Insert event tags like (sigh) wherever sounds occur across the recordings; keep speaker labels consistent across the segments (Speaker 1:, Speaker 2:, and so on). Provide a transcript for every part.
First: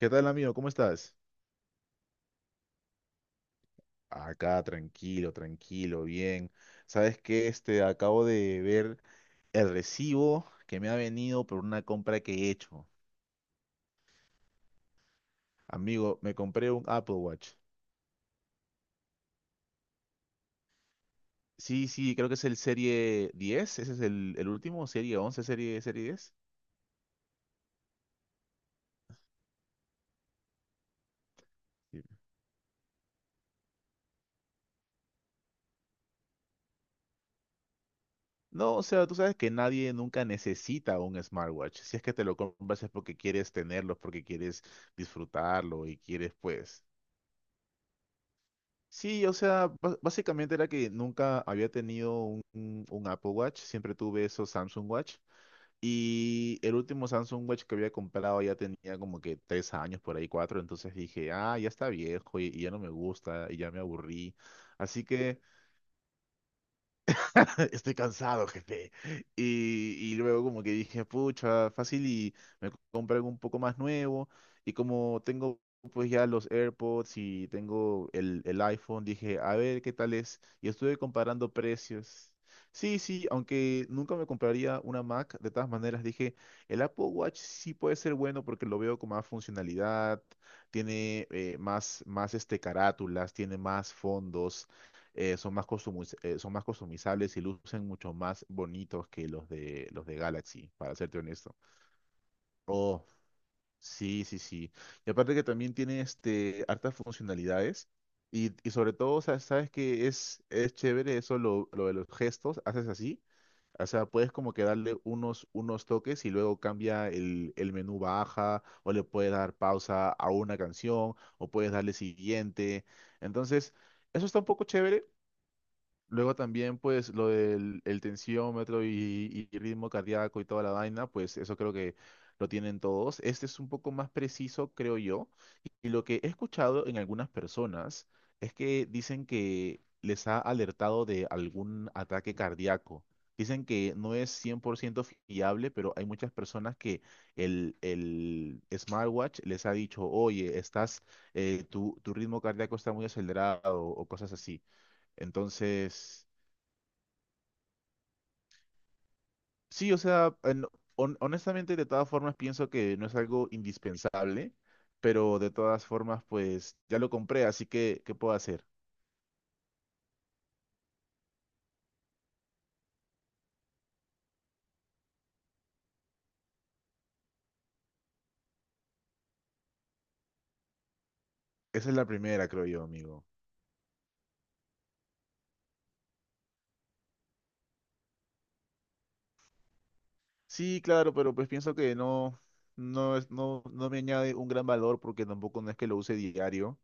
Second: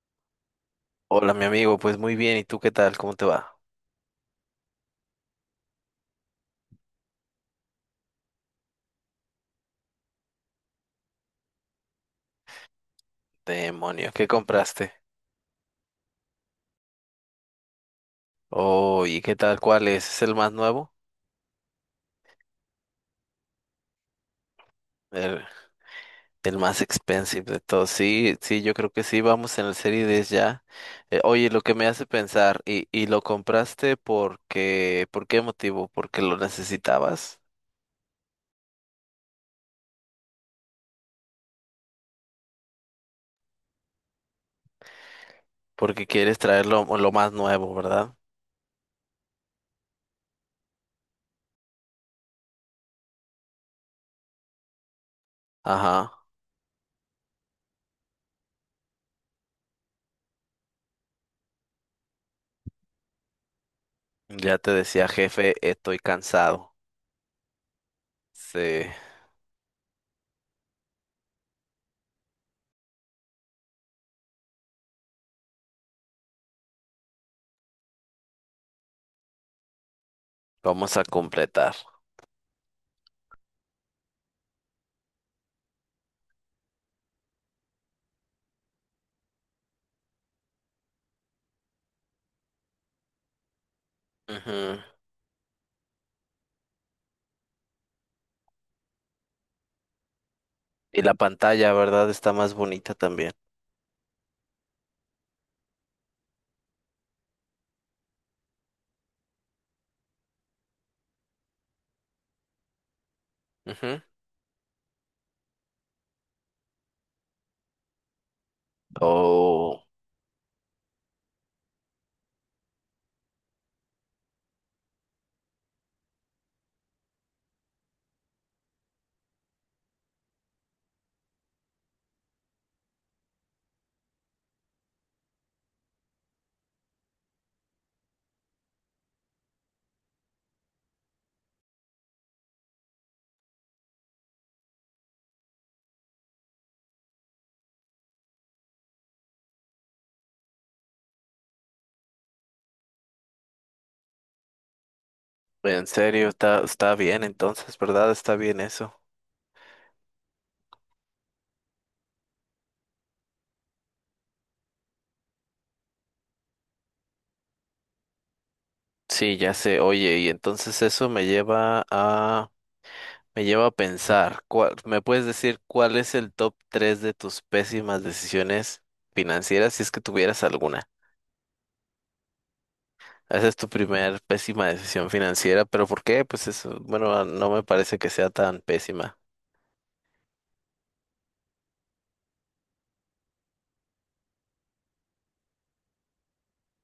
Speaker 1: ¿Qué tal, amigo? ¿Cómo estás?
Speaker 2: Hola, mi amigo, pues muy bien, ¿y tú qué tal? ¿Cómo te va?
Speaker 1: Acá, tranquilo, tranquilo, bien. ¿Sabes qué? Acabo de ver el recibo que me ha venido por una compra que he hecho.
Speaker 2: Demonio, ¿qué compraste?
Speaker 1: Amigo, me compré un Apple Watch.
Speaker 2: Oh, ¿y qué tal? ¿Cuál es? ¿Es el más nuevo?
Speaker 1: Sí, sí, creo que es el Serie 10. Ese es el último, Serie 11,
Speaker 2: El,
Speaker 1: Serie 10.
Speaker 2: el más expensive de todos. Sí, sí, yo creo que sí, vamos en el Serie 10 ya. Oye, lo que me
Speaker 1: Sí.
Speaker 2: hace pensar, ¿y lo compraste porque, por qué motivo? ¿Porque lo necesitabas?
Speaker 1: No, o sea, tú sabes que nadie nunca necesita un smartwatch. Si es que te lo compras es porque quieres tenerlo, porque quieres disfrutarlo y
Speaker 2: Porque
Speaker 1: quieres,
Speaker 2: quieres traerlo
Speaker 1: pues,
Speaker 2: lo más nuevo, ¿verdad?
Speaker 1: sí, o sea, básicamente era que nunca había tenido un Apple Watch, siempre tuve esos Samsung Watch.
Speaker 2: Ajá,
Speaker 1: Y el último Samsung Watch que había comprado ya tenía como que 3 años, por ahí cuatro, entonces dije, ah, ya está viejo y ya no me gusta y ya me aburrí.
Speaker 2: ya te
Speaker 1: Así
Speaker 2: decía,
Speaker 1: que
Speaker 2: jefe, estoy cansado.
Speaker 1: (laughs) estoy cansado,
Speaker 2: Sí,
Speaker 1: jefe. Y luego como que dije, pucha, fácil y me compré algo un poco más nuevo. Y como tengo pues ya los AirPods y tengo el iPhone, dije, a ver qué tal es. Y estuve
Speaker 2: vamos a
Speaker 1: comparando
Speaker 2: completar.
Speaker 1: precios. Sí, sí, aunque nunca me compraría una Mac, de todas maneras dije, el Apple Watch sí puede ser bueno porque lo veo con más funcionalidad, tiene más carátulas, tiene más fondos,
Speaker 2: Ujú.
Speaker 1: son más customizables y lucen mucho más bonitos que los de Galaxy, para
Speaker 2: Y la
Speaker 1: serte honesto.
Speaker 2: pantalla, ¿verdad? Está más bonita
Speaker 1: Oh,
Speaker 2: también.
Speaker 1: sí, sí, sí. Y aparte que también tiene este hartas funcionalidades. Y sobre todo, o sea, sabes que es chévere eso, lo de los gestos, haces así. O
Speaker 2: Ujú.
Speaker 1: sea, puedes como que darle unos toques y luego cambia el menú baja, o le puedes dar
Speaker 2: Oh,
Speaker 1: pausa a una canción, o puedes darle siguiente. Entonces, eso está un poco chévere. Luego también, pues, lo del el tensiómetro y ritmo cardíaco y toda la vaina, pues eso creo que lo tienen todos. Este es un poco más preciso, creo yo. Y lo que he escuchado en algunas personas es que dicen que les ha alertado de algún ataque cardíaco. Dicen que no es 100% fiable, pero hay muchas personas que el smartwatch les ha dicho, oye, estás, tu ritmo cardíaco está muy acelerado o cosas así.
Speaker 2: en
Speaker 1: Entonces,
Speaker 2: serio, está bien entonces, ¿verdad? Está bien eso.
Speaker 1: sí, o sea, honestamente de todas formas pienso que no es algo indispensable, pero de todas formas pues ya lo compré, así que ¿qué puedo hacer?
Speaker 2: Sí, ya sé. Oye, y entonces eso me lleva a pensar, ¿me puedes decir cuál es el top 3 de tus pésimas decisiones financieras si es que tuvieras alguna?
Speaker 1: Esa es la primera, creo yo, amigo.
Speaker 2: Esa es tu primer pésima decisión financiera, pero ¿por qué? Pues eso, bueno, no me parece que sea tan pésima.
Speaker 1: Sí, claro, pero pues pienso que no, no es, no, no me añade un gran valor porque tampoco no es que lo use diario,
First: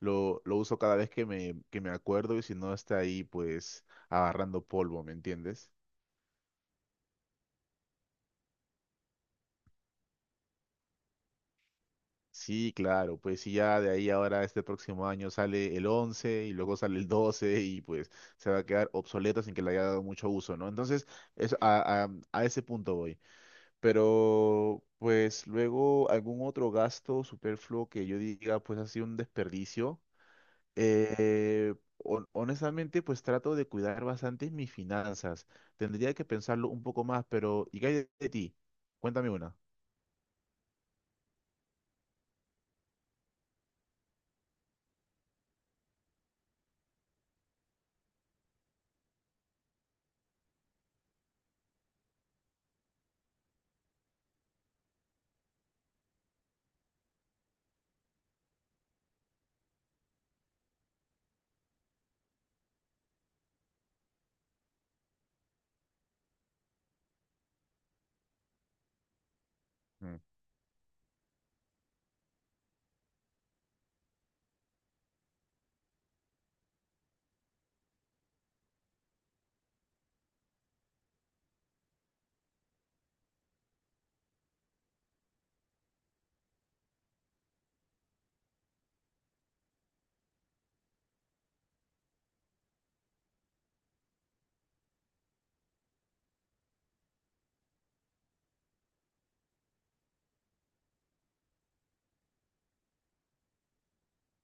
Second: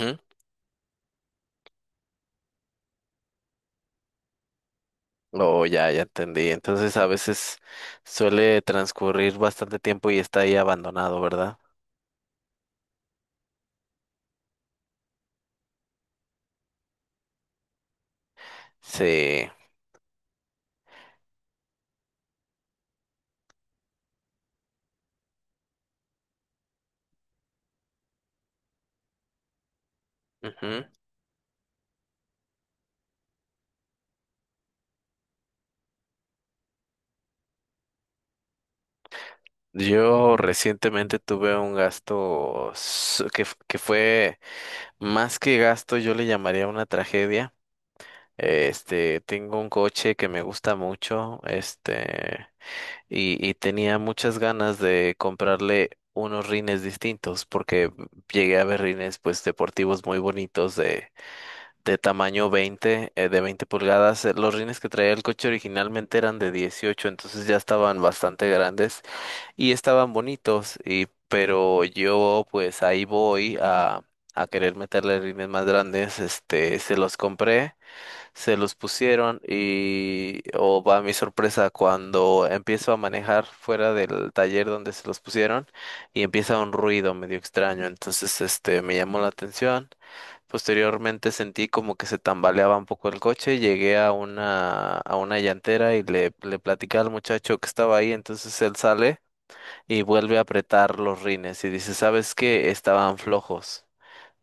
Speaker 1: lo uso cada vez que me acuerdo y si no está ahí pues agarrando polvo, ¿me
Speaker 2: Oh,
Speaker 1: entiendes?
Speaker 2: ya, ya entendí. Entonces a veces suele transcurrir bastante tiempo y está ahí abandonado, ¿verdad?
Speaker 1: Sí, claro, pues sí, ya de ahí ahora este próximo año sale el 11 y luego sale el 12 y pues se va a quedar obsoleto
Speaker 2: Sí.
Speaker 1: sin que le haya dado mucho uso, ¿no? Entonces, eso, a ese punto voy. Pero pues luego algún otro gasto superfluo que yo diga pues ha sido un desperdicio.
Speaker 2: Ujú.
Speaker 1: Honestamente pues trato de cuidar bastante mis finanzas. Tendría que pensarlo un poco más, pero ¿y qué hay de ti? Cuéntame una.
Speaker 2: Yo recientemente tuve un gasto que fue más que gasto, yo le llamaría una tragedia. Este, tengo un coche que me gusta mucho, este, y tenía muchas ganas de comprarle unos rines distintos porque llegué a ver rines pues deportivos muy bonitos de tamaño 20, de 20 pulgadas. Los rines que traía el coche originalmente eran de 18, entonces ya estaban bastante grandes y estaban bonitos. Y, pero yo pues ahí voy a querer meterle rines más grandes. Este, se los compré, se los pusieron y, oh, va mi sorpresa, cuando empiezo a manejar fuera del taller donde se los pusieron y empieza un ruido medio extraño. Entonces, este, me llamó la atención. Posteriormente sentí como que se tambaleaba un poco el coche, llegué a una llantera y le platicé al muchacho que estaba ahí, entonces él sale y vuelve a apretar los rines y dice, ¿sabes qué? Estaban flojos.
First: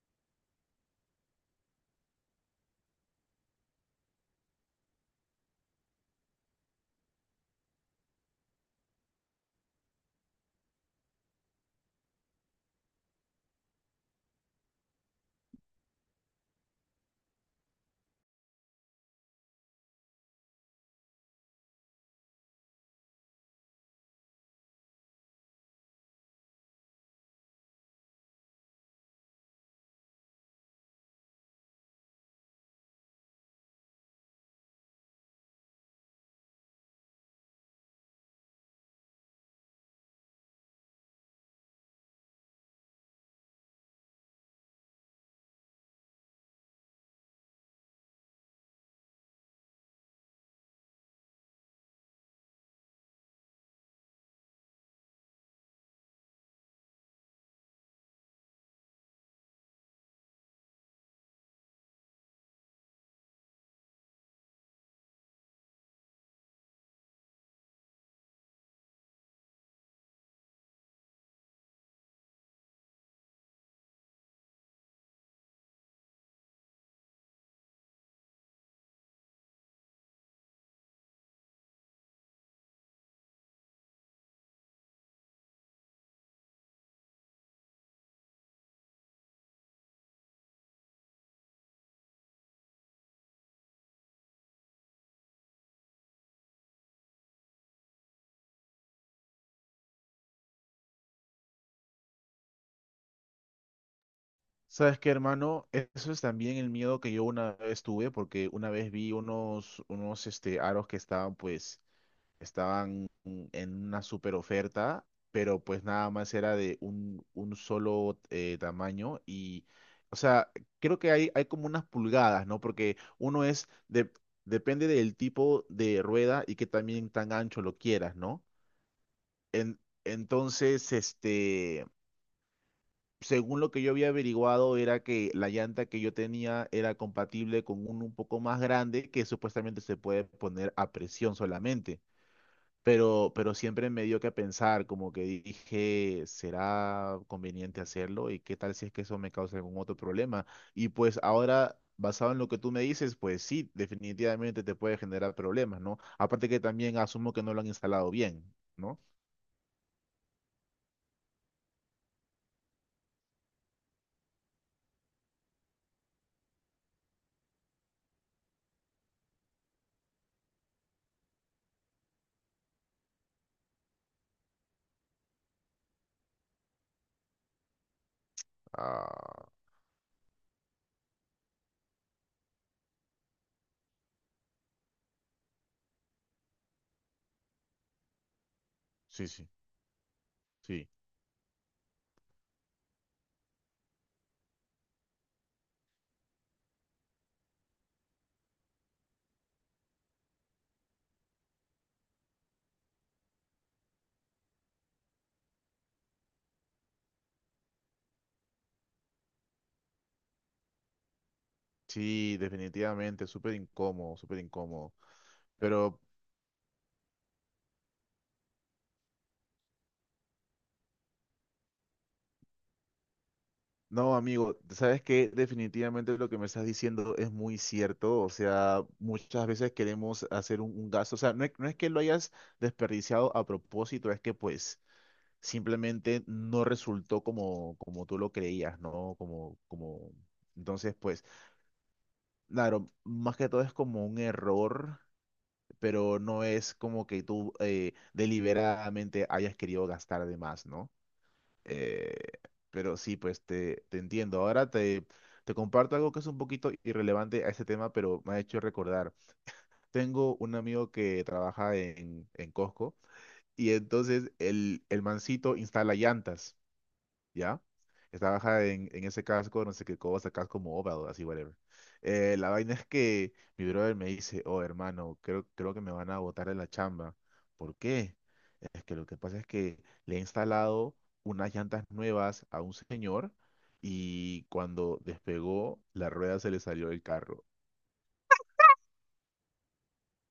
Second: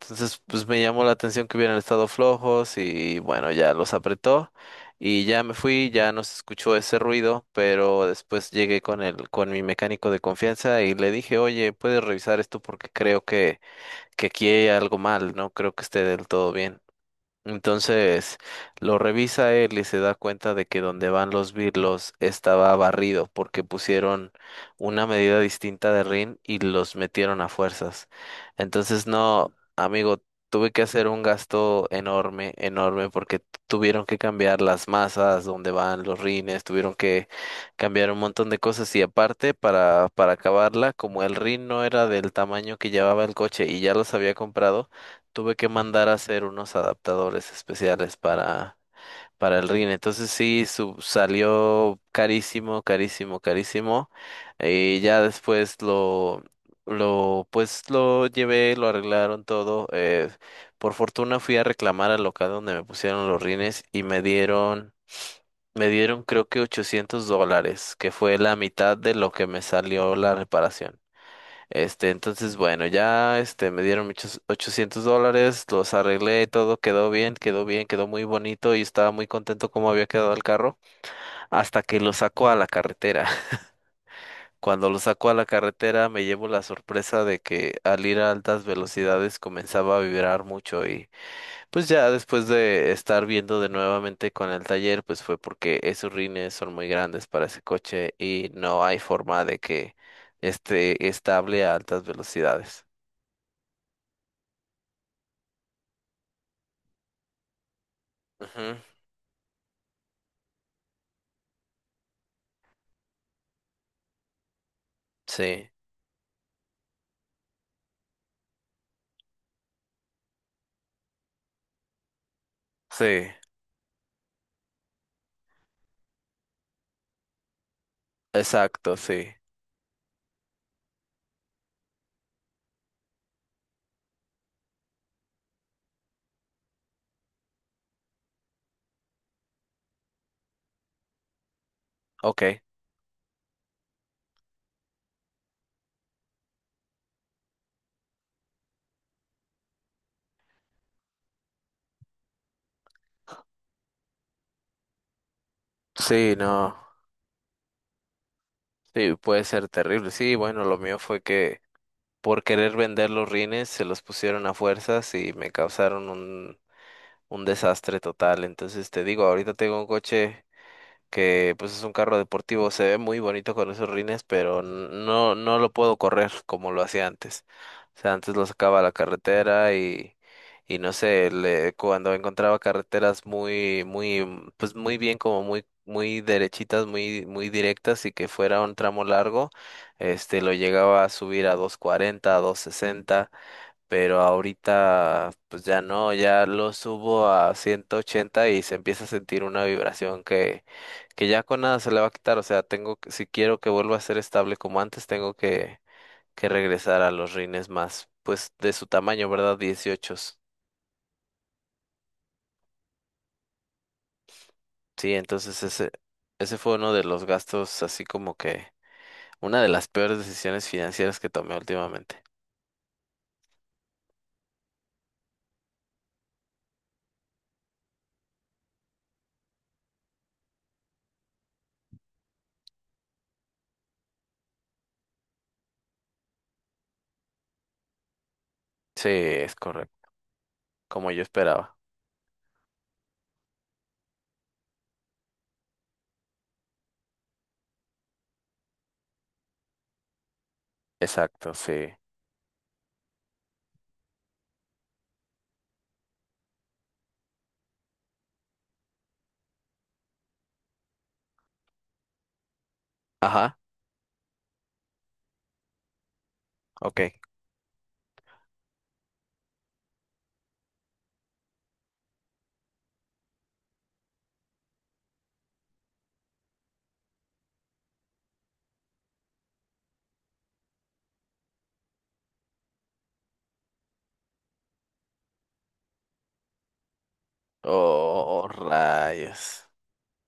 Speaker 2: Entonces, pues me llamó la atención que hubieran estado flojos y bueno, ya los apretó y ya me fui, ya no se escuchó ese ruido, pero después llegué con el, con mi mecánico de confianza y le dije, oye, ¿puedes revisar esto? Porque creo que aquí hay algo mal, no creo que esté del todo bien. Entonces lo revisa él y se da cuenta de que donde van los birlos estaba barrido porque pusieron una medida distinta de rin y los metieron a fuerzas. Entonces no, amigo, tuve que hacer un gasto enorme, enorme porque tuvieron que cambiar las masas donde van los rines, tuvieron que cambiar un montón de cosas y aparte para acabarla, como el rin no era del tamaño que llevaba el coche y ya los había comprado tuve que mandar a hacer unos adaptadores especiales para el RIN. Entonces sí, salió carísimo, carísimo, carísimo. Y ya después pues lo llevé, lo arreglaron todo. Por fortuna fui a reclamar al local donde me pusieron los rines y me dieron creo que $800, que fue la mitad de lo que me salió la reparación. Este, entonces, bueno, ya, este, me dieron muchos $800, los arreglé, todo quedó bien, quedó bien, quedó muy bonito y estaba muy contento como había quedado el carro, hasta que lo saco a la carretera. (laughs) Cuando lo saco a la carretera me llevo la sorpresa de que al ir a altas velocidades comenzaba a vibrar mucho y pues ya después de estar viendo de nuevamente con el taller, pues fue porque esos rines son muy grandes para ese coche y no hay forma de que esté estable a altas velocidades.
Speaker 1: ¿Sabes qué, hermano? Eso es también el miedo que yo una vez tuve, porque una
Speaker 2: Ujú,
Speaker 1: vez vi unos, unos aros que estaban, pues, estaban en una super oferta, pero
Speaker 2: sí,
Speaker 1: pues nada más era de un solo, tamaño y, o sea, creo que hay como unas pulgadas, ¿no? Porque
Speaker 2: sí,
Speaker 1: uno es, de, depende del tipo de rueda y que también tan ancho lo quieras, ¿no?
Speaker 2: exacto, sí.
Speaker 1: En, entonces, según lo que yo había averiguado, era que la llanta que yo tenía era compatible con uno un poco más grande que supuestamente se puede poner a presión solamente.
Speaker 2: Ok.
Speaker 1: Pero siempre me dio que pensar, como que dije, ¿será conveniente hacerlo? ¿Y qué tal si es que eso me causa algún otro problema? Y pues ahora, basado en lo que tú me dices, pues sí, definitivamente te puede generar problemas, ¿no?
Speaker 2: Sí,
Speaker 1: Aparte que
Speaker 2: no.
Speaker 1: también asumo que no lo han instalado bien, ¿no?
Speaker 2: Sí, puede ser terrible. Sí, bueno, lo mío fue que por querer vender los rines se los pusieron a fuerzas y me causaron un desastre total. Entonces te digo, ahorita tengo un coche que pues es un carro deportivo, se ve muy bonito con esos rines, pero no, no lo puedo correr como lo hacía antes. O sea, antes lo sacaba a la
Speaker 1: Ah,
Speaker 2: carretera y no sé, cuando encontraba carreteras muy, muy, pues muy bien, como muy, muy derechitas, muy, muy directas y que fuera un tramo
Speaker 1: sí, sí,
Speaker 2: largo, este, lo
Speaker 1: sí.
Speaker 2: llegaba a subir a 240, a 260 pero ahorita pues ya no, ya lo subo a 180 y se empieza a sentir una vibración que ya con nada se le va a quitar, o sea, tengo que, si quiero que vuelva a ser estable como antes, tengo que regresar a los rines más, pues de su tamaño, ¿verdad? 18.
Speaker 1: Sí, definitivamente, súper incómodo, súper incómodo.
Speaker 2: Sí, entonces ese,
Speaker 1: Pero
Speaker 2: ese fue uno de los gastos, así como que una de las peores decisiones financieras que tomé últimamente.
Speaker 1: no, amigo, ¿sabes qué? Definitivamente lo que me estás diciendo es muy cierto. O sea, muchas veces queremos hacer un gasto. O sea, no es, que lo hayas desperdiciado a propósito, es que pues simplemente no resultó como tú lo creías,
Speaker 2: Sí,
Speaker 1: ¿no? Como,
Speaker 2: es
Speaker 1: como...
Speaker 2: correcto,
Speaker 1: Entonces,
Speaker 2: como yo
Speaker 1: pues,
Speaker 2: esperaba.
Speaker 1: claro, más que todo es como un error, pero no es como que tú, deliberadamente hayas querido gastar de más, ¿no?
Speaker 2: Exacto, sí.
Speaker 1: Eh, pero sí, pues te, entiendo. Ahora te comparto algo que es un poquito irrelevante a este tema, pero me ha hecho recordar. Tengo un amigo que trabaja en, Costco
Speaker 2: Ajá,
Speaker 1: y entonces el mancito instala llantas.
Speaker 2: ok.
Speaker 1: ¿Ya? Estaba en ese casco, no sé qué cosa, casco mobile, así, whatever. La vaina es que mi brother me dice, oh, hermano, creo que me van a botar de la chamba. ¿Por qué? Es que lo que pasa es que le he instalado unas llantas nuevas a un señor y cuando despegó, la rueda se le salió del carro.
Speaker 2: Oh, rayos.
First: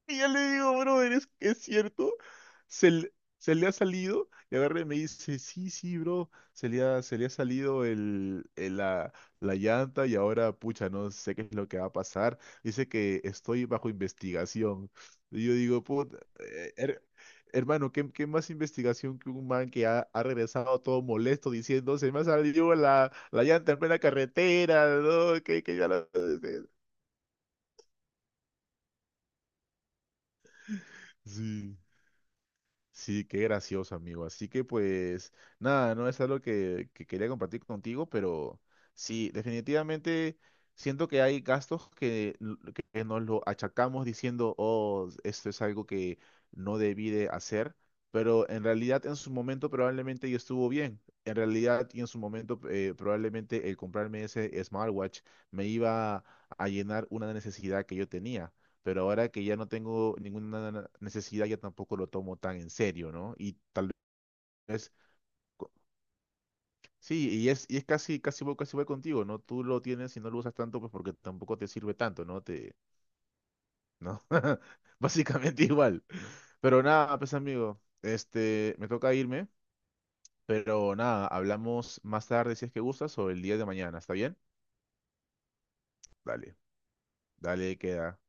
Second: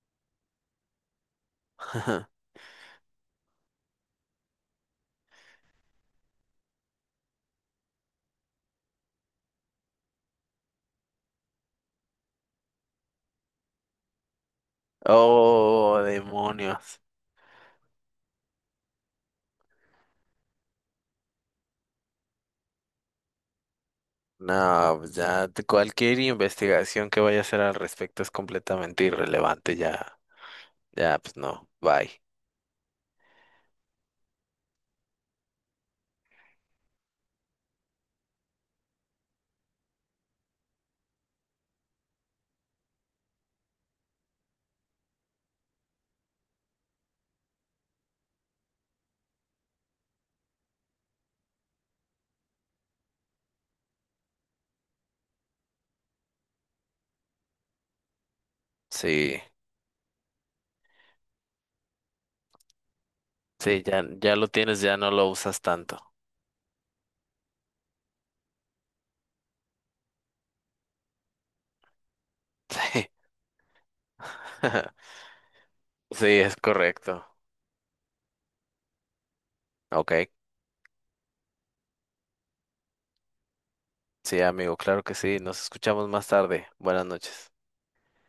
Speaker 1: Y yo le digo, brother, es cierto.
Speaker 2: (laughs)
Speaker 1: Se, le- Se le ha salido. Y agarra y me dice, sí, sí, bro. Se le ha salido la llanta y ahora, pucha, no sé qué es lo que va a pasar. Dice que estoy bajo investigación. Y yo digo,
Speaker 2: Oh,
Speaker 1: Eh,
Speaker 2: demonios.
Speaker 1: her- Hermano, ¿qué, más investigación que un man que ha regresado todo molesto diciendo, se me ha salido la llanta en plena carretera,
Speaker 2: No, pues
Speaker 1: ¿no?
Speaker 2: ya
Speaker 1: que que ya la...
Speaker 2: cualquier
Speaker 1: (laughs)
Speaker 2: investigación que vaya a hacer al respecto es completamente irrelevante, ya, ya, pues no,
Speaker 1: Sí.
Speaker 2: bye.
Speaker 1: Sí, qué gracioso, amigo. Así que pues nada, no es algo que quería compartir contigo, pero sí, definitivamente siento que hay gastos que, que nos lo achacamos diciendo, oh, esto es algo que no debí de hacer, pero en realidad en su momento probablemente yo estuvo bien. En realidad y en su momento, probablemente el comprarme ese smartwatch me iba a llenar una necesidad que yo tenía, pero ahora
Speaker 2: Sí,
Speaker 1: que ya no tengo ninguna necesidad, ya tampoco lo tomo tan en serio, ¿no? Y
Speaker 2: sí,
Speaker 1: tal
Speaker 2: ya, ya lo tienes,
Speaker 1: vez,
Speaker 2: ya no lo usas
Speaker 1: co-
Speaker 2: tanto.
Speaker 1: sí, y es, casi, casi voy contigo, ¿no? Tú lo tienes y no lo usas tanto, pues porque tampoco te sirve tanto, ¿no? Te,
Speaker 2: (laughs) Sí,
Speaker 1: ¿no? (laughs)
Speaker 2: (laughs)
Speaker 1: Básicamente igual.
Speaker 2: sí, es
Speaker 1: Pero nada,
Speaker 2: correcto.
Speaker 1: pues amigo, me toca irme,
Speaker 2: Ok,
Speaker 1: pero nada, hablamos más tarde si es que gustas o el día de mañana, ¿está bien?
Speaker 2: sí, amigo, claro que sí. Nos escuchamos más
Speaker 1: Dale,
Speaker 2: tarde. Buenas noches.
Speaker 1: dale, queda.